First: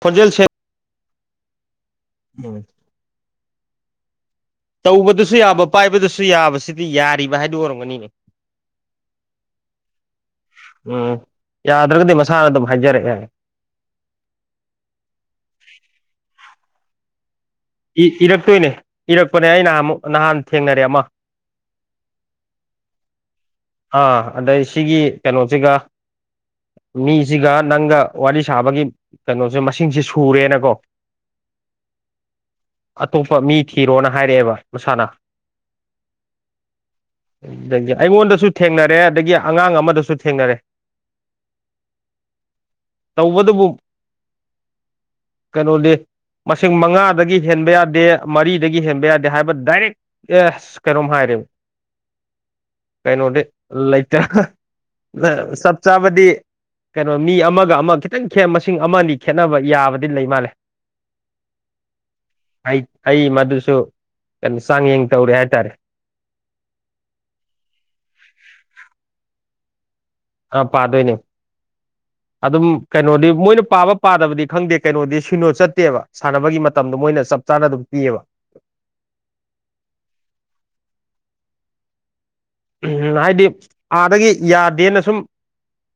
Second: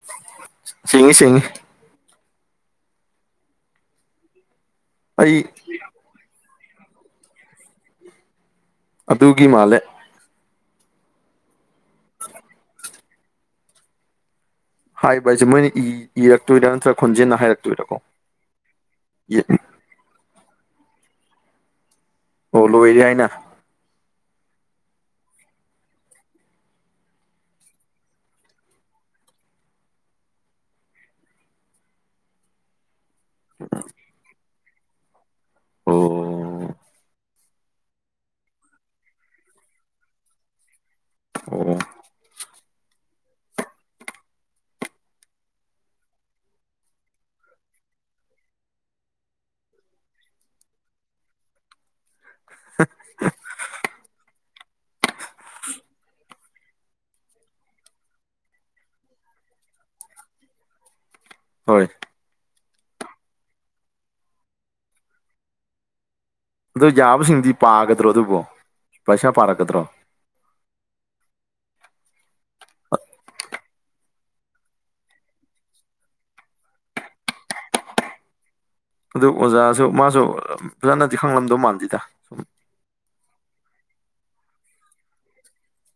ꯈꯣꯖꯦꯜ ꯁꯦ ꯁꯦꯡꯉ ꯁꯉ ꯍ ꯇꯧꯕꯗꯁꯨ ꯑꯩ ꯌꯥꯕ ꯄꯥꯏꯕꯗꯁꯨ ꯌꯥꯕꯁꯤꯗꯤ ꯌꯥꯔꯤꯕ ꯍꯥꯏꯗꯨ ꯑꯣꯏꯔꯝꯒꯅꯤꯅꯦ ꯑꯗꯨꯒꯤ ꯃꯥꯜꯂꯦ ꯎꯝ ꯌꯥꯗ꯭ꯔꯒꯗꯤ ꯃꯁꯥꯅ ꯑꯗꯨꯝ ꯍꯥꯏꯖꯔꯛꯑꯦ ꯍꯥꯏꯕ ꯍꯥꯏꯁꯦ ꯃꯣꯏꯅ ꯏ ꯏꯔꯛꯇꯣꯏꯔꯥ ꯅꯠꯇ꯭ꯔꯒ ꯈꯣꯟꯖꯦꯜꯟꯅ ꯍꯥꯏꯔꯛꯇ ꯏꯔꯛꯇꯣꯏꯅꯦ ꯏꯔꯛꯄꯅꯦ ꯑꯩꯅ ꯑꯃꯨꯛ ꯅꯍꯥꯟ ꯊꯦꯡꯅꯔꯦ ꯑꯃ ꯑꯣ ꯂꯣꯏꯋ ꯌꯥꯏꯅ ꯑꯥ ꯑꯗꯩ ꯁꯤꯒꯤ ꯀꯩꯅꯣꯁꯤꯒ ꯃꯤꯁꯤꯒ ꯅꯪꯒ ꯋꯥꯔꯤ ꯁꯥꯕꯒꯤ ꯀꯩꯅꯣꯁꯦ ꯃꯁꯤꯡꯁꯦ ꯁꯨꯔꯦꯅꯀꯣ ꯑꯇꯣꯞꯄ ꯃꯤ ꯊꯤꯔꯣꯅ ꯍꯥꯏꯔꯛꯑꯦꯕ ꯃꯁꯥꯅ ꯑꯣ ꯑꯩꯉꯣꯟꯗꯁꯨ ꯊꯦꯡꯅꯔꯦ ꯑꯗꯒꯤ ꯑꯉꯥꯡ ꯑꯃꯗꯁꯨ ꯊꯦꯡꯅꯔꯦ ꯑꯣ ꯇꯧꯕꯗꯨꯕꯨ ꯀꯩꯅꯣꯗꯤ ꯃꯁꯤꯡ ꯃꯉꯥꯗꯒꯤ ꯍꯦꯟꯕ ꯌꯥꯗꯦ ꯃꯔꯤꯗꯒꯤ ꯍꯦꯟꯕ ꯌꯥꯗꯦ ꯍꯥꯏꯕ ꯗꯥꯏꯔꯦꯛ ꯑꯦ ꯀꯩꯅꯣꯝ ꯍꯥꯏꯔꯦꯕ ꯀꯩꯅꯣꯗꯤ ꯂꯩꯇꯦ ꯆꯞ ꯆꯥꯕꯗꯤ ꯀꯩꯅꯣ ꯃꯤ ꯑꯃꯒ ꯑꯃ ꯈꯤꯇꯪ ꯈꯦꯠ ꯃꯁꯤꯡ ꯑꯃꯗꯤ ꯈꯦꯠꯅꯕ ꯌꯥꯕꯗꯤ ꯂꯩ ꯃꯥꯜꯂꯦ ꯍꯣꯏ ꯑꯩ ꯑꯩ ꯃꯗꯨꯁꯨ ꯀꯩꯅꯣ ꯆꯥꯡꯌꯦꯡ ꯇꯧꯔꯦ ꯍꯥꯏꯇꯥꯔꯦ ꯑꯗ ꯌꯥꯕꯁꯤꯡꯗꯤ ꯄꯥꯒꯗ꯭ꯔꯣ ꯑꯗꯨꯕꯨꯣ ꯄꯩꯁꯥ ꯄꯥꯔꯛꯀꯗ꯭ꯔꯣ ꯑ ꯄꯗꯣꯏꯅꯦ [unintelligible] ꯑꯗꯨꯝ ꯀꯩꯅꯣꯗꯤ ꯃꯣꯏꯅ ꯄꯥꯕ ꯄꯥꯗꯕꯗꯤ ꯈꯪꯗꯦ ꯀꯩꯅꯣꯗꯤ ꯁꯤꯅꯣ ꯆꯠꯇꯦꯕ ꯁꯥꯟꯅꯕꯒꯤ ꯃꯇꯝꯗꯣ ꯃꯣꯏꯅ ꯆ ꯆꯥꯅ ꯑꯗꯨꯝ ꯄꯤꯌꯦꯕ ꯑꯗꯨ ꯑꯣꯖꯥꯁꯨ ꯃꯥꯁꯨ ꯐꯖꯅꯗꯤ ꯈꯪꯂꯝꯗꯧ ꯃꯥꯟꯗꯦꯗ ꯁꯨꯝ ꯎꯝ ꯍꯥꯏꯗꯤ ꯑꯥꯗꯒꯤ ꯌꯥꯗꯦꯅ ꯁꯨꯝ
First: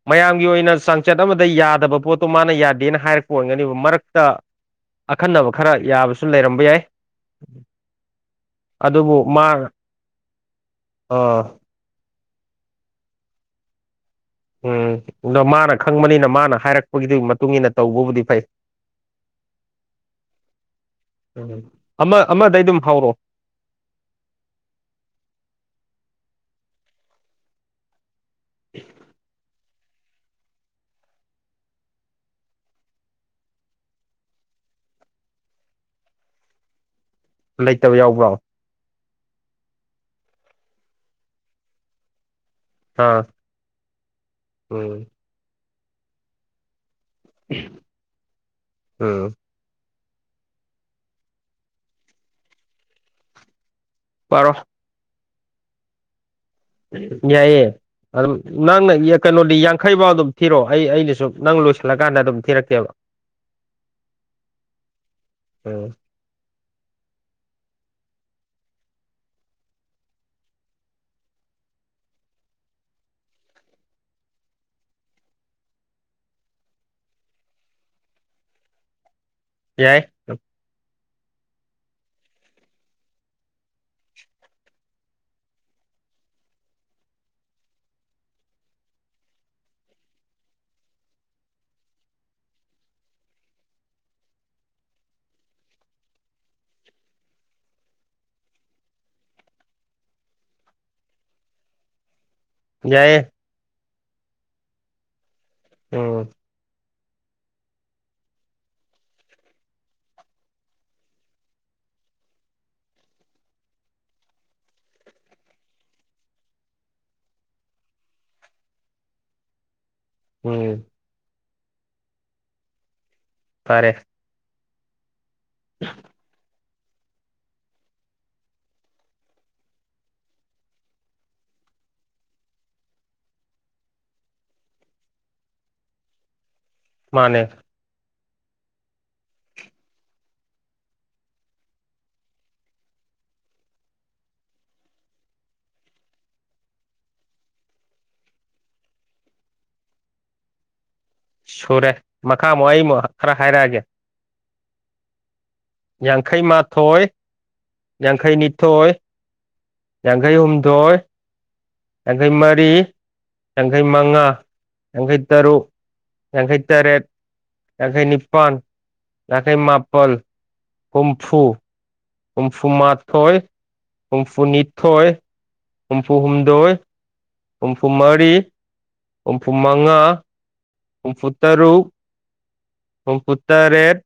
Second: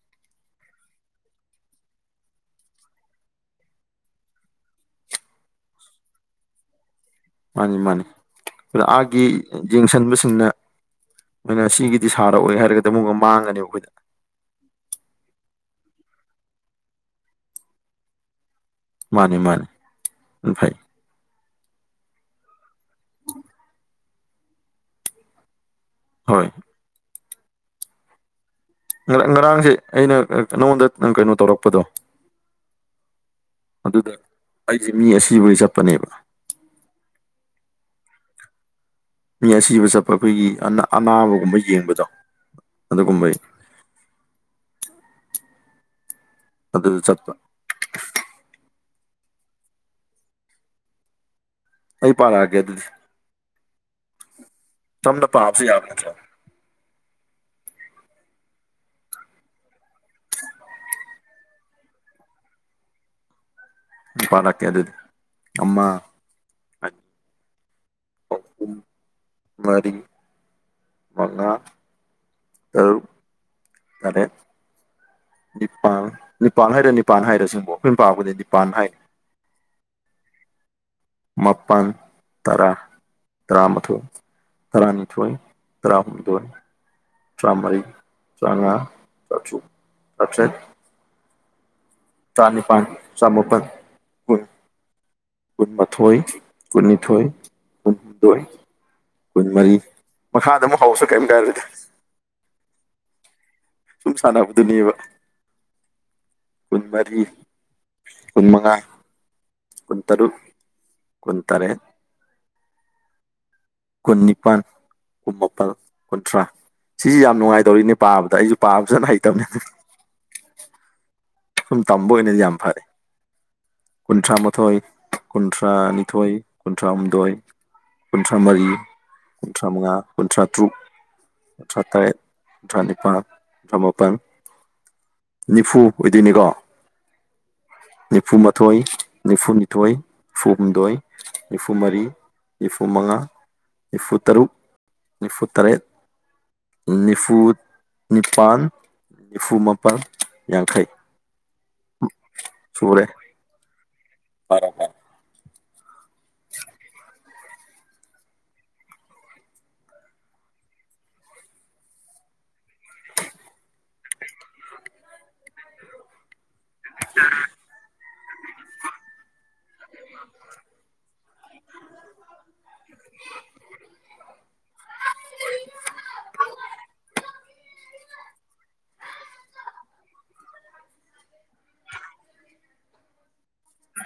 ꯃꯌꯥꯝꯒꯤ ꯑꯣꯏꯅ ꯆꯥꯡꯆꯠ ꯑꯃꯗ ꯌꯥꯗꯕ ꯄꯣꯠꯇꯣ ꯃꯥꯅ ꯌꯥꯗꯦꯅ ꯍꯥꯏꯔꯛꯄ ꯑꯣꯏꯒꯅꯤꯕ ꯃꯔꯛꯇ ꯑꯈꯟꯅꯕ ꯈꯔ ꯌꯥꯕꯁꯨ ꯂꯩꯔꯝꯕ ꯌꯥꯏ ꯃꯥꯅꯤ ꯃꯥꯅꯤ ꯑꯗꯨ ꯑꯗꯨꯕꯨ ꯑꯥꯒꯤ ꯃꯥ ꯌꯦꯡꯁꯤꯟꯕꯁꯤꯡꯅ ꯑꯩꯣꯏꯅ ꯁꯤꯒꯤ ꯗꯤ ꯁꯥꯔꯛꯑꯣꯦ ꯍꯥꯏꯔꯒꯗꯤ ꯑꯃꯨꯛꯒ ꯃꯥꯡꯒꯅꯦꯕ ꯑꯩꯈꯣꯏꯗ ꯎꯝ ꯑꯗꯣ ꯃꯥꯅ ꯈꯪꯕꯅꯤꯅ ꯃꯥꯅ ꯍꯥꯏꯔꯛꯄꯒꯤꯗꯨꯒꯤ ꯃꯇꯨꯡ ꯏꯟꯅ ꯇꯧꯕꯕꯨꯗꯤ ꯐꯩ ꯃꯥꯅꯦ ꯃꯥꯅꯦ ꯑꯐꯩ ꯎꯝ ꯑꯃ ꯑꯃꯗꯩ ꯑꯗꯨꯝ ꯍꯧꯔꯛꯑꯣ ꯍꯣꯏ ꯎꯝ ꯉ ꯉꯔꯥꯡꯁꯦ ꯑꯩꯅ ꯅꯉꯣꯟꯗ ꯀꯩꯅꯣ ꯇꯧꯔꯛꯄꯗꯣ ꯑꯗꯨꯗ ꯑꯩꯁꯦ ꯃꯤ ꯑꯁꯤꯕꯒꯤ ꯆꯠꯄꯅꯦꯕ ꯂꯩꯇꯕ ꯌꯥꯎꯕ꯭ꯔꯣ ꯃꯤ ꯑꯁꯤꯕ ꯆꯠꯄ ꯑꯩꯈꯣꯏꯒꯤ ꯑꯅꯥꯕꯒꯨꯝꯕ ꯌꯦꯡꯕꯗꯣ ꯑꯥ ꯑꯗꯨꯒꯨꯝꯕꯩ ꯎꯝ ꯑꯗꯨꯗ ꯆꯠꯄ ꯑꯝ ꯑꯩ ꯄꯥꯔ ꯍꯥꯏꯒꯦ ꯑꯗꯨꯗꯤ ꯄꯔꯣ ꯇꯝꯅ ꯄꯥꯕꯁꯨ ꯌꯥꯕ ꯅꯠꯇ꯭ꯔꯣ ꯌꯥꯏꯌꯦ ꯑꯗꯨꯝ ꯅꯪꯅ ꯀꯩꯅꯣꯗꯤ ꯌꯥꯡꯈꯩꯐꯥꯎ ꯑꯗꯨꯝ ꯊꯤꯔꯛꯑꯣ ꯑꯩ ꯑꯩꯅꯁꯨ ꯅꯪ ꯂꯣꯏꯁꯤꯜꯂꯀꯥꯟꯗ ꯑꯗꯨꯝ ꯊꯤꯔꯛꯀꯦꯕ ꯄꯥꯔ ꯀꯦ ꯑꯗꯨ ꯑꯗꯨꯗꯤ ꯑꯃ ꯎꯝ ꯃꯥꯔꯤ ꯃꯉ ꯇꯥꯔꯨꯛ ꯇꯔꯦꯠ ꯅꯤꯄꯥꯜ ꯅꯤꯄꯥꯟ ꯍꯥꯏꯔꯦ ꯅꯤꯄꯥꯟ ꯍꯥꯏꯔ ꯁꯤꯁꯤꯡꯕꯣ ꯑꯩꯈꯣꯏꯅ ꯄꯥꯄꯗꯤ ꯅꯤꯄꯥꯟ ꯍꯥꯏꯔ ꯌꯥꯏ ꯃꯥꯄꯜ ꯇꯔꯥ ꯇꯔꯥꯃꯥꯊꯣꯏ ꯇꯔꯥꯅꯤꯊꯣꯏ ꯇꯔꯥꯍꯨꯝꯗꯣꯏ ꯇꯔꯥꯃꯔꯤ ꯇ꯭ꯔꯥꯉꯥ ꯆꯥꯆꯨ ꯆꯥꯇ꯭ꯔꯦꯠ ꯆꯥꯅꯤꯄꯥꯟ ꯆ ꯃꯄꯥꯜ ꯀꯨꯟꯃꯥꯊꯣꯏ ꯀꯨꯟꯅꯤꯊꯣꯏ ꯀꯨꯟꯍꯨꯝꯗꯣꯏ ꯀꯨꯟ ꯃꯔꯤ ꯃꯈꯥꯗ ꯑꯃꯨꯛ ꯍꯧꯔꯁ ꯀꯔꯤꯝꯇ ꯀꯥꯏꯗꯦꯗꯥ ꯌꯥꯏꯌꯦ ꯁꯨꯝ ꯁꯥꯟꯅꯕꯗꯨꯅꯦꯕ ꯎꯝ ꯀꯨꯟꯃꯔꯤ ꯀꯨꯟꯃꯉꯥ ꯀꯟꯠꯇꯔꯨ ꯀꯟꯠꯇꯔꯦ ꯀꯨꯟꯅꯤꯄꯟ ꯀꯨꯝ ꯃꯥꯄꯜ ꯀꯨꯟꯊ꯭ꯔꯥ ꯁꯤꯁꯤ ꯌꯥꯝ ꯅꯨꯡꯉꯥꯏꯇꯧꯔꯤꯅꯦ ꯄꯥꯕꯗ ꯑꯩꯁꯨ ꯄꯥꯕ ꯐꯖꯅ ꯍꯩꯇꯕꯅꯤ ꯎꯝ ꯁꯨꯝ ꯇꯝꯕ ꯑꯣꯏꯅꯗꯤ ꯌꯥꯝ ꯐꯔꯦ ꯐꯔꯦ ꯀꯨꯟꯊ꯭ꯔꯥ ꯃꯥꯥꯊꯣꯏ ꯀꯨꯟꯊ꯭ꯔꯥ ꯅꯤꯊꯣꯏ ꯀꯨꯟꯊ꯭ꯔꯥꯍꯨꯝꯗꯣꯏ ꯀꯨꯟꯊ꯭ꯔꯥ ꯃꯔꯤ ꯀꯨꯟꯊ꯭ꯔꯥ ꯃꯉꯥ ꯀꯨꯟꯊ꯭ꯔꯥ ꯇꯔꯨꯛ ꯥ ꯀꯨꯟꯊꯔꯥ ꯇꯥꯔꯦꯠ ꯀꯨꯅꯊꯔꯥ ꯅꯤꯄꯟ ꯀꯨꯟꯇꯔꯥ ꯃꯄꯥꯜ ꯅꯤꯐꯨ ꯑꯣꯏꯗꯣꯏꯅꯤꯀꯣ ꯃꯥꯅꯦ ꯅꯤꯐꯨꯃꯥꯊꯣꯏ ꯅꯤꯐꯨꯅꯤꯊꯣꯏ ꯅꯤꯐꯨ ꯍꯨꯝꯗꯣꯏ ꯅꯤꯐꯨ ꯃꯔꯤ ꯅꯤꯐꯨꯃꯉꯥ ꯅꯤꯐꯨꯇꯔꯨꯛ ꯅꯤꯐꯨꯇꯔꯦꯠ ꯅꯤꯐꯨ ꯅꯤꯄꯥꯥꯟ ꯅꯤꯐꯨ ꯃꯥꯄꯜ ꯌꯥꯡꯈꯩ ꯁꯨꯔꯦ ꯃꯈꯥꯃꯨꯛ ꯑꯩꯃꯨꯛ ꯈꯔ ꯍꯥꯏꯔꯛꯑꯒꯦ ꯍꯥꯏꯔꯛꯑꫭ ꯌꯥꯡꯈꯩ ꯃꯥꯊꯣꯏ ꯌꯥꯡꯈꯩꯅꯤꯊꯣꯏ ꯌꯥꯡꯈꯩ ꯍꯨꯝꯗꯣꯏ ꯌꯥꯡꯈꯩ ꯃꯔꯤ ꯌꯥꯡꯈꯩ ꯃꯉꯥ ꯌꯥꯡꯈꯩ ꯇꯔꯨꯛ ꯌꯥꯡꯈꯩ ꯇꯔꯦꯠ ꯌꯥꯡꯈꯩ ꯅꯤꯄꯥꯟ ꯌꯥꯡꯈꯩ ꯃꯥꯄꯜ ꯍꯨꯝꯐꯨ ꯍꯨꯝꯐꯨꯃꯥꯊꯣꯏ ꯍꯨꯝꯐꯨꯅꯤꯊꯣꯏ ꯍꯨꯝꯐꯨ ꯍꯨꯝꯗꯣꯏ ꯍꯨꯝꯐꯨ ꯃꯔꯤ ꯍꯨꯝꯐꯨ ꯃꯉꯥ ꯍꯨꯝꯐꯨꯇꯔꯨꯛ ꯍꯨꯝꯐꯨꯇꯔꯦꯠ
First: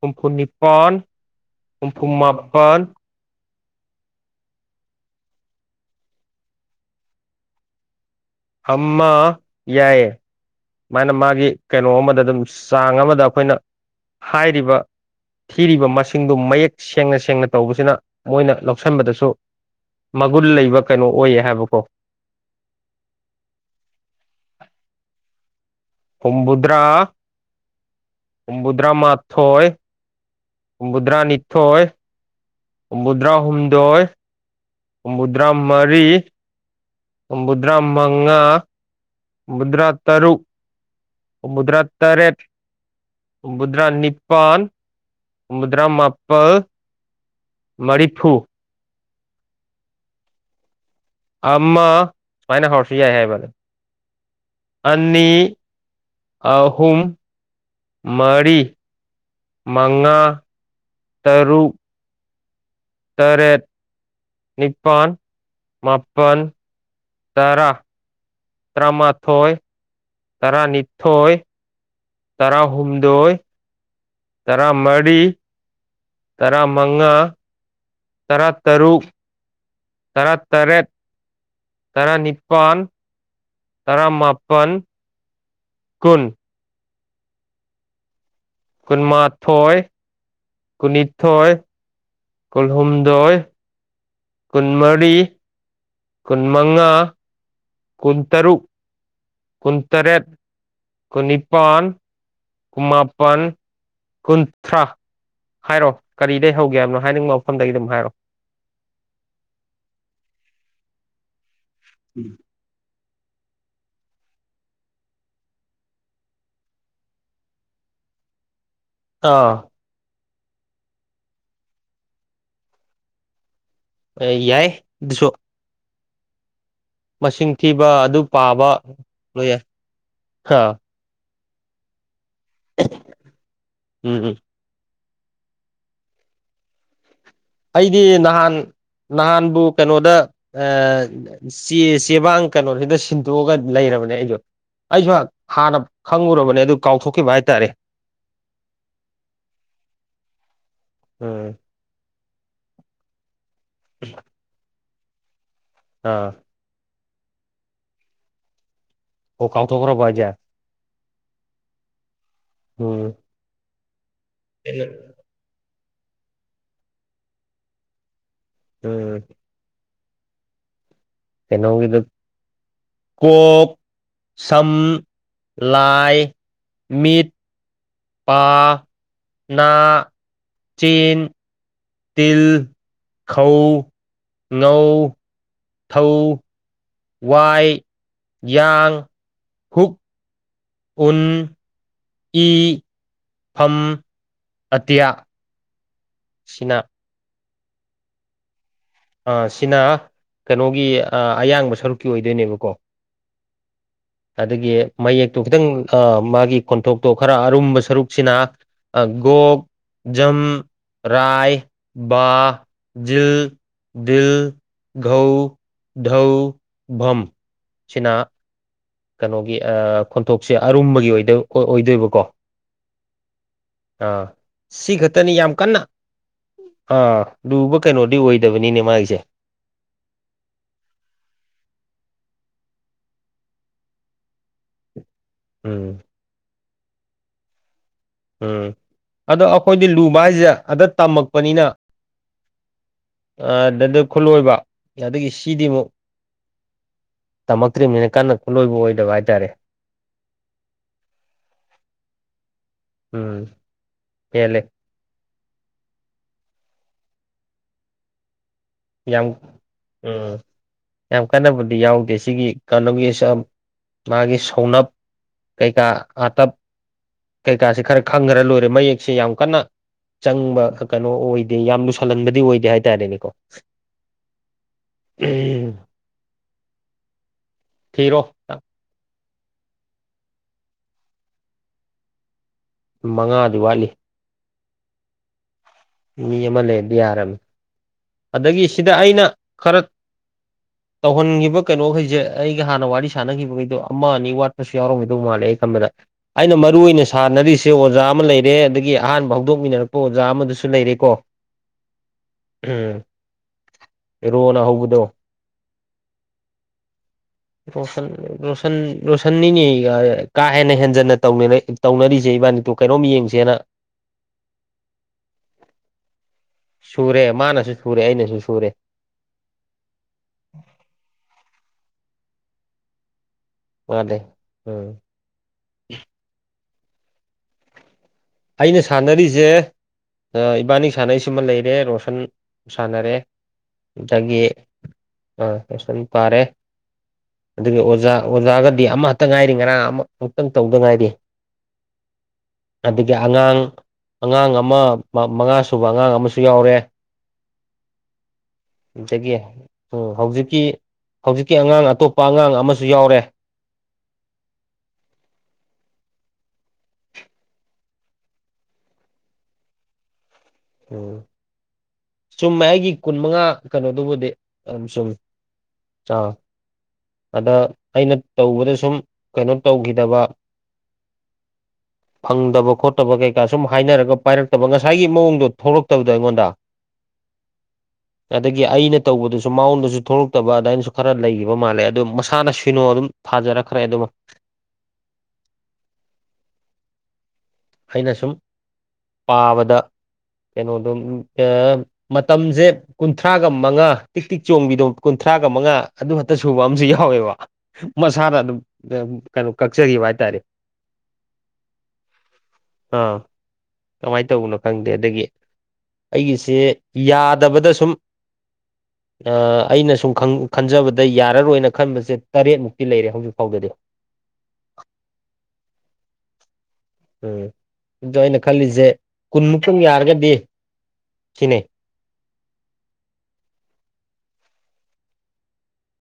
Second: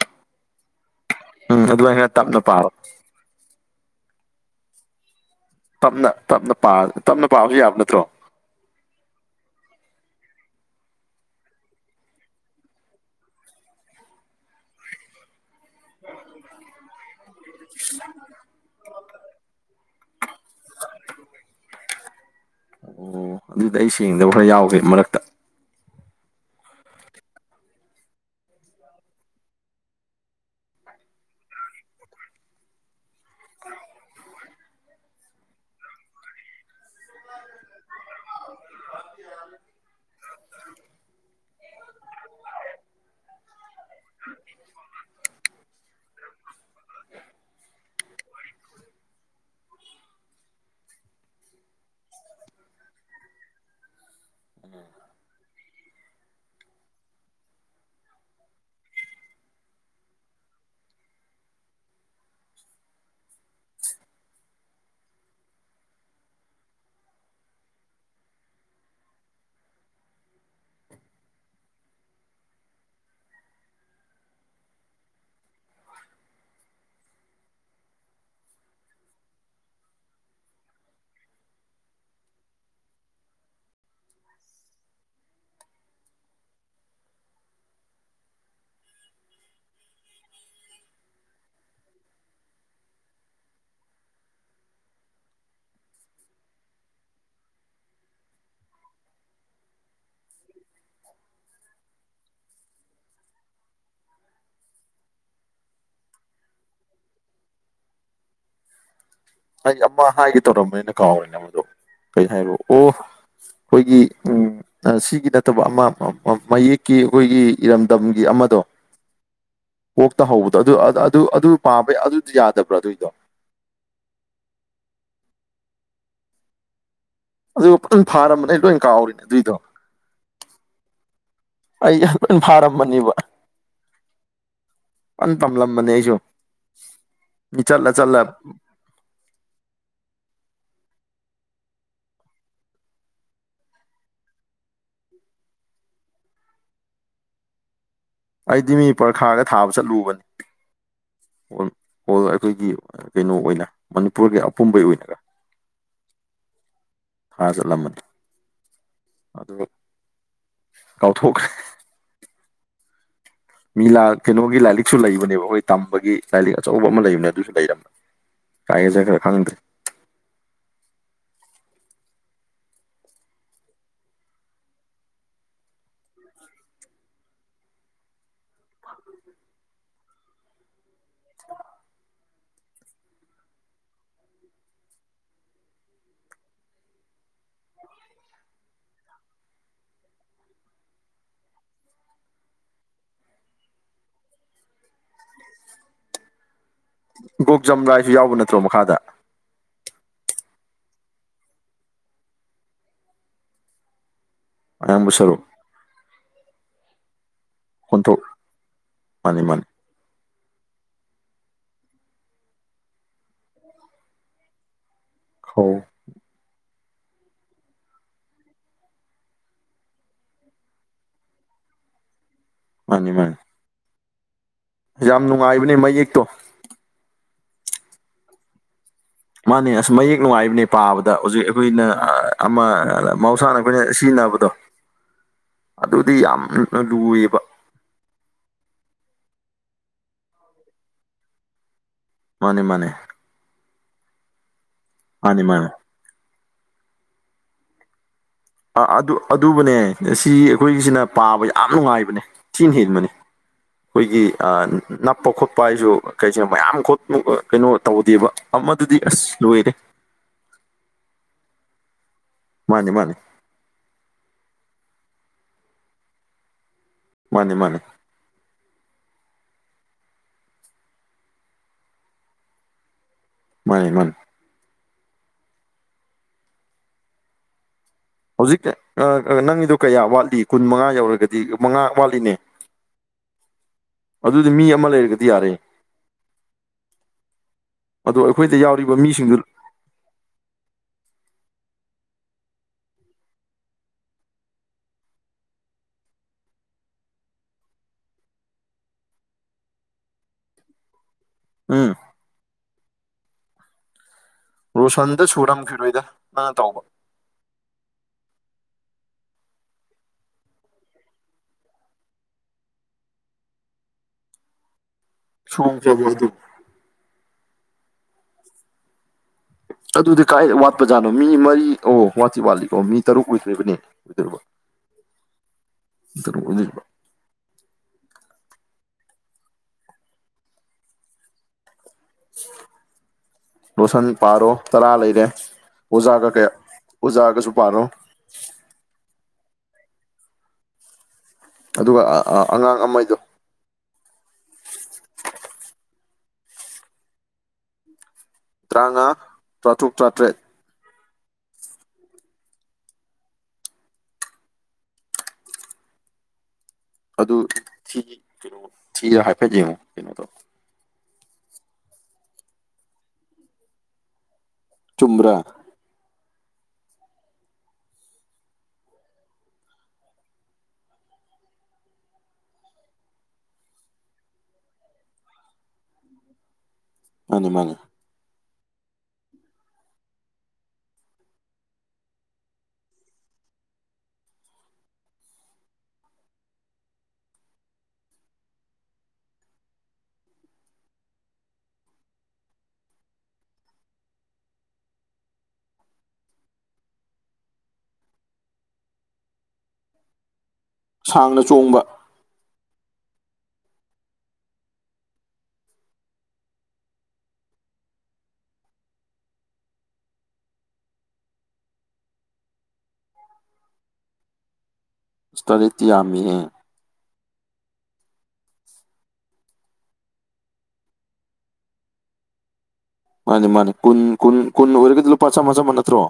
ꯍꯨꯝꯐꯨꯅꯤꯄꯜ ꯎꯝ ꯑꯗꯨꯃꯥꯏ ꯈꯔ ꯇꯞꯅ ꯄꯥꯕꯥ ꯞꯞ ꯇꯞꯅ ꯄꯥꯕꯁꯨ ꯌꯥꯕ ꯅꯠꯇ꯭ꯔꯣ ꯑꯃ ꯌꯥꯏ ꯁꯨꯃꯥꯏꯅ ꯃꯥꯒꯤ ꯀꯩꯅꯣ ꯑꯃꯗ ꯑꯗꯨꯝ ꯆꯥꯡ ꯑꯃꯗ ꯑꯩꯈꯣꯏꯅ ꯍꯥꯏꯔꯤꯕ ꯊꯤꯔꯤꯕ ꯃꯁꯤꯡꯗꯨ ꯃꯌꯦꯛ ꯁꯦꯡꯅ ꯁꯦꯡꯅ ꯇꯧꯕꯁꯤꯅ ꯃꯣꯏꯅ ꯂꯧꯁꯤꯟꯕꯗꯁꯨ ꯃꯒꯨꯟ ꯂꯩꯕ ꯀꯩꯅꯣ ꯑꯣꯏꯌꯦ ꯍꯥꯏꯕꯀꯣ ꯑꯣ ꯑꯗꯨꯗꯤ ꯑꯩ ꯁꯦꯡꯗꯕ ꯈꯔ ꯌꯥꯎꯒꯦ ꯃꯔꯛꯇ ꯍꯨꯗ꯭ꯔꯥ ꯍꯨꯗ꯭ꯔꯥ ꯃꯥꯊꯣꯏ ꯍꯨꯝꯐꯨꯇꯔꯥꯅꯤꯊꯣꯏ ꯍꯨꯝꯐꯨꯇꯔꯥꯍꯨꯝꯗꯣꯏ ꯍꯨꯝꯐꯨꯇꯔꯥ ꯃꯔꯤ ꯍꯝꯕꯗ꯭ꯔꯥ ꯃꯉꯥ ꯍꯨꯝꯗꯔꯥ ꯇꯔꯨꯛ ꯍꯨꯝꯕꯨꯗ꯭ꯔꯥ ꯇꯔꯦꯠ ꯍꯨꯝꯕꯨꯗ꯭ꯔꯥ ꯅꯤꯄꯥꯟ ꯍꯨꯝꯕꯨꯗ꯭ꯔꯥ ꯃꯥꯄꯜ ꯃꯔꯤꯐꯨ ꯑꯃ ꯁꯨꯃꯥꯏꯅ ꯍꯧꯔꯁꯨ ꯌꯥꯏ ꯍꯥꯏꯕꯗ ꯑꯅꯤ ꯑꯍꯨꯝ ꯃꯔꯤ ꯃꯉꯥ ꯇꯔꯨꯛ ꯇꯔꯦꯠ ꯅꯤꯄꯥꯜ ꯃꯥꯄꯜ ꯇꯔꯥ ꯇ꯭ꯔꯥꯃꯊꯣꯏ ꯇꯔꯥꯅꯤꯊꯣꯏ ꯇꯔꯥꯍꯨꯝꯗꯣꯏ ꯇꯔꯥꯃꯔꯤ ꯇꯔꯥꯃꯉꯥ ꯇꯔꯥ ꯇꯔꯨꯛ ꯇꯔꯥ ꯇꯔꯦꯠ ꯇꯔꯥꯅꯤꯄꯜ ꯇꯔꯥꯃꯄꯟ ꯀꯨꯟ ꯀꯨꯟꯃꯥꯊꯣꯏ ꯀꯨꯟꯅꯤꯊꯣꯏ ꯀꯨꯜꯍꯨꯝꯗꯣꯏ ꯀꯨꯟꯃꯔꯤ ꯀꯨꯟꯃꯉꯥ ꯀꯨꯟꯇꯔꯨꯛ ꯀꯨꯟꯇꯔꯦꯠ ꯀꯨꯟꯅꯤꯄꯥꯟ ꯀꯨꯟꯃꯥꯄꯟ ꯀꯨꯟꯊ꯭ꯔꯥ ꯍꯥꯏꯔꯣ ꯀꯔꯤꯗꯩ ꯍꯧꯒꯦ ꯍꯥꯏꯕꯅꯣ ꯍꯥꯏꯅꯤꯡꯕ ꯃꯐꯝꯗꯒꯤ ꯑꯗꯨꯝ ꯍꯥꯏꯔꯣ ꯑꯩ ꯑꯃ ꯍꯥꯏꯒꯦ ꯇꯧꯔꯝꯕꯅꯦ ꯀꯥꯎꯔꯦꯅꯦ ꯃꯗꯣ ꯀꯔꯤ ꯍꯥꯏꯔꯛꯑꯣ ꯑꯩꯈꯣꯏꯒꯤ ꯎꯝ ꯁꯤꯒꯤ ꯅꯠꯇꯕ ꯑꯃ ꯃ ꯃꯌꯦꯛꯀꯤ ꯑꯩꯈꯣꯏꯒꯤ ꯏꯔꯝꯗꯝꯒꯤ ꯑꯃꯗꯣ ꯑꯥ ꯀꯣꯛꯇ ꯍꯧꯕꯗꯣ ꯑꯗꯨ ꯑꯗꯨ ꯑꯗꯨ ꯄꯥꯕ ꯑꯗꯨꯗꯤ ꯌꯥꯗꯕ꯭ꯔꯥ ꯑꯗꯨꯏꯗꯣ ꯑꯦ ꯌꯥꯏ ꯑꯗꯨꯁꯨ ꯃꯁꯤꯡ ꯑꯗꯨ ꯊꯤꯕ [unintelligible] ꯑꯗꯨ ꯐꯥꯔꯝꯕꯅꯦ ꯑꯩ ꯄꯥꯕ ꯂꯣꯏ ꯀꯥꯎꯔꯦ ꯂꯣꯏ ꯑꯗꯨꯏꯗꯣ ꯌꯥꯏ ꯑꯩ ꯌꯥꯝ ꯐꯥꯔꯝꯕꯅꯦꯕ ꯎꯝ ꯎꯝ ꯑꯝ ꯇꯝꯂꯝꯕꯅꯤ ꯑꯩꯁꯨ ꯃꯤ ꯆꯠꯂ ꯑꯩꯗꯤ ꯆꯠꯂ ꯅꯍꯥꯟ ꯅꯍꯥꯟꯕꯨ ꯀꯩꯅꯣꯗ ꯑ ꯆꯦ ꯆꯦꯕꯥꯡ ꯀꯩꯅꯣꯁꯤꯗ ꯁꯤꯟꯗꯣꯛꯑꯒ ꯂꯩꯔꯕꯅꯦ ꯑꯩꯖꯨ ꯑꯩꯖꯨꯍꯥꯟ ꯍꯥꯟꯅ ꯈꯪꯉꯨꯔꯕꯅꯦ ꯑꯗꯨ ꯀꯥꯎꯊꯣꯛꯈꯤꯕ ꯍꯥꯏꯇꯥꯔꯦ ꯑꯩꯗꯤ ꯄꯔꯈꯥꯗ ꯊꯥꯕ ꯆꯠꯂꯨꯕꯅꯤ ꯎꯝ ꯍꯣꯜ ꯍꯣꯜ ꯑꯩꯈꯣꯏꯒꯤ ꯀꯩꯅꯣ ꯑꯣꯏꯅ ꯃꯅꯤꯄꯨꯔꯒꯤ ꯑꯄꯨꯝꯕꯩ ꯑꯣꯏꯅ ꯑꯥ ꯍꯥꯖꯂꯃꯜ ꯑꯣ ꯀꯥꯎꯊꯣꯛꯈꯔꯕꯣ ꯍꯥꯏꯖꯦ ꯀꯥꯎꯊꯣꯛꯈ꯭ꯔꯦ ꯎꯝ ꯃꯤ ꯂꯥꯛ ꯀꯩꯅꯣꯒꯤ ꯂꯥꯏꯔꯤꯛꯁꯨ ꯂꯩꯕꯅꯦꯕ ꯑꯩꯈꯣꯏ ꯇꯝꯕꯒꯤ ꯂꯥꯏꯔꯤꯛ ꯑꯆꯧꯕ ꯑꯃ ꯂꯩꯕꯅꯦ ꯑꯗꯨꯁꯨ ꯂꯩꯔꯝ ꯀꯥꯏ ꯎꯝ ꯆꯠꯈ꯭ꯔ ꯈꯪꯗꯦ ꯀꯩꯅꯣꯒꯤꯗꯨꯛ ꯀꯣꯛ ꯁꯝ ꯂꯥꯏ ꯃꯤꯠ ꯄꯥ ꯅꯥ ꯆꯤꯟ ꯇꯤꯜ ꯈꯧ ꯉꯧ ꯊꯧ ꯋꯥꯏ ꯌꯥꯡ ꯍꯨꯛ ꯎꯟ ꯏ ꯐꯝ ꯑꯇꯤꯌꯥ ꯁꯤꯅ ꯒꯣꯛꯖꯝ ꯔꯥꯏꯁꯨ ꯌꯥꯎꯕ ꯅꯠꯇ꯭ꯔꯣ ꯃꯈꯥꯗ ꯑꯥ ꯁꯤꯅ ꯀꯩꯅꯣꯒꯤ ꯑ ꯑꯌꯥꯡꯕ ꯁꯔꯨꯛꯀꯤ ꯑꯣꯏꯗꯣꯏꯅꯦꯕꯀꯣ ꯑꯗꯒꯤ ꯑꯌꯥꯝꯕ ꯃꯌꯦꯛꯇꯣ ꯁꯔꯨꯛ ꯈꯤꯇꯪ ꯑꯥ ꯃꯥꯒꯤ ꯈꯣꯟꯊꯣꯛꯇꯣ ꯈꯔ ꯑꯔꯨꯝꯕ ꯈꯣꯟꯊꯣꯛ ꯁꯔꯨꯛꯁꯤꯅ ꯑ ꯃꯥꯅꯤ ꯒꯣꯛ ꯃꯥꯅꯤ ꯖꯝ ꯔꯥꯏ ꯕꯥ ꯖꯤꯜ ꯗꯤꯜ ꯘꯧ ꯈꯧ ꯙꯧ ꯚꯝ ꯁꯤꯅ ꯀꯩꯅꯣꯒꯤ ꯑ ꯈꯣꯟꯊꯣꯛꯁꯦ ꯑꯔꯨꯝꯕꯒꯤ ꯑꯣꯏꯗꯧ ꯑꯣꯏꯗꯣꯏꯕꯀꯣ ꯃꯥꯅꯤ ꯃꯥꯅꯦ ꯑ ꯁꯤ ꯈꯇꯅꯤ ꯌꯥꯝ ꯅꯨꯡꯉꯥꯏꯕꯅꯦ ꯀꯟꯅ ꯃꯌꯦꯛꯇꯣ ꯑꯥ ꯂꯨꯕ ꯀꯩꯅꯣꯗꯤ ꯑꯣꯏꯗꯕꯅꯤꯅꯦ ꯃꯥꯒꯤꯁꯦ ꯃꯥꯅꯦ ꯑꯁ ꯃꯌꯦꯛ ꯅꯨꯡꯉꯥꯏꯕꯅꯦ ꯄꯥꯕꯗ ꯍꯧꯖꯤꯛ ꯑꯩꯈꯣꯏꯅ ꯑ ꯑꯃ ꯃꯍꯧꯁꯥꯅ ꯑꯩꯈꯣꯏꯅ ꯁꯤꯖꯤꯟꯅꯕꯗꯣ ꯎꯝ ꯑꯗꯨꯗꯤ ꯌꯥꯝ ꯂꯨꯏꯕ ꯎꯝ ꯑꯗꯣ ꯑꯩꯈꯣꯏꯗꯤ ꯂꯨꯕ ꯍꯥꯏꯖꯦ ꯑꯗ ꯇꯝꯃꯛꯄꯅꯤꯅ ꯃꯥꯅꯦ ꯃꯥꯅꯦ ꯑꯗ ꯈꯨꯜꯂꯣꯏꯕ ꯑꯗꯒꯤ ꯃꯥꯅꯦ ꯁꯤꯗꯤ ꯃꯥꯅꯦ ꯑꯃꯨꯛ ꯇꯝꯃꯛꯇ꯭ꯔꯤ ꯃꯤꯅꯦꯅ ꯀꯟꯅ ꯈꯨꯠꯂꯣꯏꯕ ꯑꯥ ꯑꯣꯏꯗꯕ ꯑꯗꯨ ꯍꯥꯏꯇꯥꯔꯦ ꯑꯗꯨꯕꯨꯅꯦ ꯁꯤ ꯑꯩꯈꯣꯏꯒꯤꯁꯤꯅ ꯄꯥꯕ ꯌꯥꯝ ꯅꯨꯡꯉꯥꯏꯕꯅꯦ ꯊꯤꯅ ꯍꯦꯟꯕꯅꯤ ꯎꯝ ꯑꯩꯈꯣꯏꯒꯤ ꯄꯦꯜꯂꯦ ꯅꯞꯄ ꯈꯣꯠꯄ ꯍꯥꯏꯁꯨ ꯀꯩꯁꯤꯡꯅ ꯃꯌꯥꯝ ꯈꯣꯠ ꯀꯩꯅꯣ ꯇꯧꯗꯦꯕ ꯑꯃꯗꯨꯗꯤ ꯑꯁ ꯌꯥꯝ ꯂꯣꯏꯔꯦ ꯎꯝ ꯌꯥꯝ ꯀꯥꯟꯅꯕꯨꯗꯤ ꯌꯥꯎꯗꯦ ꯁꯤꯒꯤ ꯃꯥꯅꯦ ꯃꯥꯅꯦ ꯀꯩꯅꯣꯒꯤꯁꯨ ꯃꯥꯒꯤ ꯁꯧꯅꯞ ꯀꯩꯀꯥ ꯑꯥꯇꯞ ꯃꯥꯅꯦ ꯃꯥꯅꯦ ꯀꯩꯀꯥꯁꯦ ꯈꯔ ꯈꯪꯈ꯭ꯔ ꯂꯣꯏꯔꯦ ꯃꯌꯦꯛꯁꯦ ꯌꯥꯝ ꯀꯟꯅ ꯆꯪꯕ ꯀꯩꯅꯣ ꯑꯣꯏꯗꯦ ꯌꯥꯝ ꯂꯨꯁꯜꯍꯟꯕꯗꯤ ꯑꯣꯏꯗꯦ ꯍꯥꯏꯇꯥꯔꯦꯅꯦꯀꯣ ꯃꯥꯅꯤ ꯃꯥꯅꯤ ꯎꯝ ꯊꯤꯔꯣ ꯍꯧꯖꯤꯛ ꯅꯪꯒꯤꯗꯣ ꯀꯌꯥ ꯋꯥꯠꯂꯤ ꯀꯨꯟ ꯃꯉꯥ ꯌꯧꯔꯒꯗꯤ ꯃꯉꯥ ꯋꯥꯠꯂꯤꯅꯦ ꯃꯉꯥꯗꯤ ꯋꯥꯠꯂꯤ ꯑꯗꯨꯗꯤ ꯃꯤ ꯑꯃ ꯂꯩꯔꯒꯗꯤ ꯌꯥꯔꯦ ꯃꯤ ꯑꯃ ꯂꯩꯔꯗꯤ ꯌꯥꯔꯕꯅꯤ ꯑꯗꯣ ꯑꯩꯈꯣꯏꯗ ꯑꯗꯒꯤ ꯁꯤꯗ ꯌꯥꯎꯔꯤꯕ ꯑꯩꯅ ꯃꯤꯁꯤꯡꯗꯨ ꯈꯔ ꯇꯧꯍꯟꯈꯤꯕ ꯀꯩꯅꯣꯈꯩꯁꯦ ꯑꯩꯒ ꯍꯥꯟꯅ ꯋꯥꯔꯤ ꯁꯥꯟꯅꯈꯤꯕꯈꯩꯗꯣ ꯑꯃ ꯑꯅꯤ ꯋꯥꯠ ꯄꯁꯨ ꯌꯥꯎꯔꯝꯈꯤꯗꯧ ꯃꯥꯂꯦ ꯑꯩ ꯈꯟꯕꯗ ꯑꯩꯅ ꯃꯔꯨ ꯑꯣꯏꯅ ꯁꯥꯟꯅꯔꯤꯁꯦ ꯑꯣꯖꯥ ꯑꯃ ꯂꯩꯔꯦ ꯑꯗꯒꯤ ꯑꯍꯥꯟꯕ ꯍꯧꯗꯣꯛꯃꯤꯟꯅꯔꯛꯄ ꯑꯣꯖꯥ ꯑꯃꯗꯁꯨ ꯂꯩꯔꯦꯀꯣ ꯎꯝ ꯎꯝ ꯔꯣꯅ ꯍꯧꯕꯗꯣ ꯔꯣꯁꯟꯗꯨ ꯁꯨꯔꯝꯈꯤꯔꯣꯏꯗ ꯅꯪꯅ ꯇꯧꯕ [unintelligible] ꯔꯣꯁꯟ ꯔꯣꯁꯟꯅꯤꯅꯤ ꯀꯥ ꯍꯦꯟꯅ ꯍꯦꯟꯖꯟꯅ ꯇꯧꯅꯔꯤꯁꯦ ꯏꯕꯥꯅꯤꯗꯣ ꯀꯩꯅꯣꯝ ꯌꯦꯡꯁꯦꯅ [unintelligible] ꯁꯨꯔꯦ ꯃꯥꯅꯁꯨ ꯁꯨꯔꯦ ꯑꯩꯅꯁꯨ ꯁꯨꯔꯦ ꯑꯗꯨꯗꯤ ꯀꯥꯏ ꯋꯥꯠꯄ ꯖꯥꯠꯅꯣ ꯃꯤ ꯃꯔꯤ ꯑꯣ ꯋꯥꯠꯇꯤ ꯋꯥꯠꯂꯤꯀꯣ ꯃꯤ ꯇꯔꯨꯛ ꯑꯣꯏꯗ꯭ꯔꯤꯕꯅꯦ ꯋꯥꯠꯂꯦ ꯎꯝ [unintelligible] ꯑꯩꯅ ꯁꯥꯟꯅꯔꯤꯁꯦ ꯏꯕꯥꯅꯤ ꯁꯥꯟꯅꯔꯤꯁꯤꯃ ꯂꯩꯔꯦ ꯔꯣꯁꯟ ꯁꯟ ꯁꯥꯟꯅꯔꯦ ꯂꯣꯁꯟ ꯑꯗꯒꯤ ꯄꯥꯔꯣ ꯇꯔꯥ ꯂꯩꯔꯦ ꯔꯣꯏꯁꯟ ꯑꯣꯖꯥꯒ ꯄꯥꯔꯦ ꯀꯌꯥ ꯑꯣꯖꯥꯒꯁꯨ ꯑꯗꯨꯒꯤ ꯄꯥꯔꯣ ꯑꯣꯖꯥ ꯑꯣꯖꯥꯒꯗꯤ ꯑꯃꯈꯛꯇ ꯉꯥꯏꯔꯤ ꯉꯔꯥꯡ ꯑꯃ ꯑꯃꯨꯛꯇꯪ ꯇꯧꯗ ꯉꯥꯏꯔꯤ ꯑꯗꯨꯒ ꯑꯉꯥꯡ ꯑꯃ ꯑꯗꯒꯤ ꯑꯉꯥꯡ ꯑꯉꯥꯡ ꯑꯃ ꯃꯉꯥꯁꯨꯨꯕ ꯑꯉꯥꯡ ꯑꯃꯁꯨ ꯌꯥꯎꯔꯦ ꯇꯔꯥꯃꯉꯥ ꯑꯗꯒꯤ ꯇꯔꯥꯇꯔꯨꯛ ꯎꯝ ꯇꯔꯥꯇꯔꯦꯠ ꯍꯧꯖꯤꯛꯀꯤ ꯍꯧꯖꯤꯛꯀꯤ ꯑꯉꯥꯡ ꯑꯇꯣꯞꯄ ꯑꯉꯥꯡ ꯑꯃꯁꯨ ꯌꯥꯎꯔꯦ ꯑꯗꯨ ꯊꯤ ꯀꯩꯅꯣ ꯊꯤꯔ ꯍꯥꯏꯐꯦꯠ ꯌꯦꯡꯉꯣ ꯀꯩꯅꯣ ꯇꯧ ꯎꯝ ꯆꯨꯝꯃꯦ ꯑꯩꯒꯤ ꯀꯨꯟ ꯃꯉꯥ ꯀꯩꯅꯣꯗꯨꯕꯨꯗꯤ ꯆꯨꯝꯕ꯭ꯔꯥ [unintelligible] ꯑꯗ ꯑꯩꯅ ꯇꯧꯕꯗ ꯁꯨꯝ ꯀꯩꯅꯣ ꯇꯧꯈꯤꯗꯕ ꯐꯪꯗꯕ ꯈꯣꯠꯇꯕ ꯀꯩꯀꯥ ꯁꯨꯝ ꯍꯥꯏꯅꯔꯒ ꯄꯥꯏꯔꯛꯇꯕ ꯉꯁꯥꯏꯒꯤ ꯃꯑꯣꯡꯗꯣ ꯊꯣꯛꯂꯛꯇꯕꯗꯣ ꯑꯩꯉꯣꯟꯗ ꯃꯥꯅꯤ ꯃꯥꯅꯦ ꯑꯗꯒꯤ ꯑꯩꯅ ꯇꯧꯕꯗꯨꯁꯨ ꯃꯥꯎꯣꯟꯗꯁꯨ ꯊꯣꯛꯂꯛꯇꯕ ꯑꯗꯨꯃꯥꯏꯅꯁꯨ ꯈꯔ ꯂꯩꯈꯤꯕ ꯃꯥꯜꯂꯦ ꯑꯗꯨ ꯃꯁꯥꯅ ꯁꯤꯅꯣ ꯑꯗꯨꯝ ꯊꯣꯖꯔꯛꯈ꯭ꯔꯦ ꯑꯗꯨꯃ ꯑꯩꯅ ꯁꯨꯝ ꯄꯥꯕꯗ ꯀꯩꯅꯣꯗꯣ ꯃꯇꯝꯁꯦ ꯀꯨꯟꯊ꯭ꯔꯥꯒ ꯃꯉꯥ ꯇꯤꯛ ꯇꯤꯛ ꯆꯣꯡꯕꯤꯗꯣ ꯀꯨꯟꯊ꯭ꯔꯥꯒ ꯃꯉꯥ ꯑꯗꯨ ꯈꯛꯇ ꯁꯨꯕ ꯑꯃꯁꯨ ꯌꯥꯎꯋꯦꯕ ꯃꯁꯥꯅ ꯑꯗꯨꯝ ꯀꯩꯅꯣ ꯀꯛꯆꯈꯤꯕ ꯍꯥꯏꯇꯥꯔꯦ ꯁꯥꯡꯅ ꯆꯣꯡꯕ ꯑꯥ ꯀꯃꯥꯏꯅ ꯇꯧꯕꯅꯣ ꯈꯪꯗꯦ ꯑꯗꯒꯤ ꯑꯩꯒꯤꯁꯦ ꯌꯥꯗꯕꯗ ꯁꯨꯝ [inaudible] ꯑꯩꯅ ꯁꯨꯝ ꯈꯟꯖꯕꯗ ꯌꯥꯔꯔꯣꯏꯅ ꯈꯟꯕꯁꯦ ꯇꯔꯦꯠꯃꯨꯛꯇꯤ ꯂꯩꯔꯦ ꯍꯧꯖꯤꯛ ꯐꯥꯎꯗꯗꯤ ꯇꯔꯦꯠꯇꯤ ꯌꯥꯝꯃꯤꯍꯦ ꯎꯝ ꯑꯗꯣ ꯑꯩꯅ ꯈꯜꯂꯤꯁꯦ ꯀꯨꯟꯃꯨꯛꯛꯇꯪ ꯌꯥꯔꯒꯗꯤ ꯁꯤꯅꯦ ꯃꯥꯅꯦꯃꯥꯅꯦ ꯀꯟ ꯀꯟ ꯀꯨꯟ ꯑꯣꯏꯔꯒ ꯂꯨꯄꯥ ꯆꯥꯝ ꯃꯆꯥ ꯅꯠꯇ꯭ꯔꯣ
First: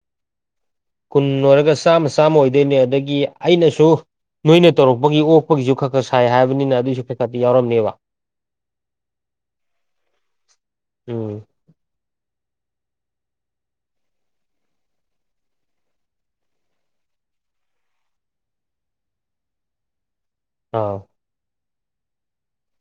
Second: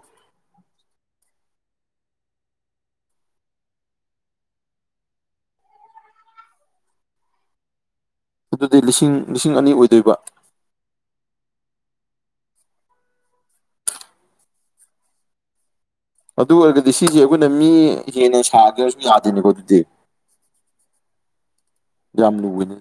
ꯀꯨꯟ ꯂꯣꯏꯔꯒ ꯆꯥꯝꯃ ꯆꯥꯝꯃ ꯑꯣꯏꯗꯣꯏꯅꯦ ꯑꯗꯒꯤ ꯑꯩꯅꯁꯨ ꯅꯣꯏꯅ ꯇꯧꯔꯛꯄꯒꯤ ꯑꯣꯛꯄꯒꯤꯁꯨ ꯈꯔ ꯈꯔ ꯁꯥꯏ ꯍꯥꯏꯕꯅꯤꯅ ꯑꯗꯨꯏꯁꯨ ꯈꯩ ꯈꯗꯤ ꯌꯥꯎꯔꯝꯅꯦꯕ ꯑꯗꯨꯗꯤ ꯂꯤꯁꯤꯡ ꯂꯤꯁꯤꯡ ꯑꯅꯤ ꯑꯣꯏꯗꯣꯏꯕ ꯎꯝ ꯑꯗꯨ ꯑꯣꯏꯔꯒꯗꯤ ꯁꯤꯁꯦ ꯑꯩꯈꯣꯏꯅ ꯃꯤ ꯍꯦꯟꯅ ꯁꯥꯒꯦꯔꯁꯨꯨꯝ ꯌꯥꯗꯦꯅꯤꯀꯣ ꯑꯗꯨꯗꯤ ꯑꯥꯎ ꯌꯥꯝ ꯂꯨꯕꯅꯤ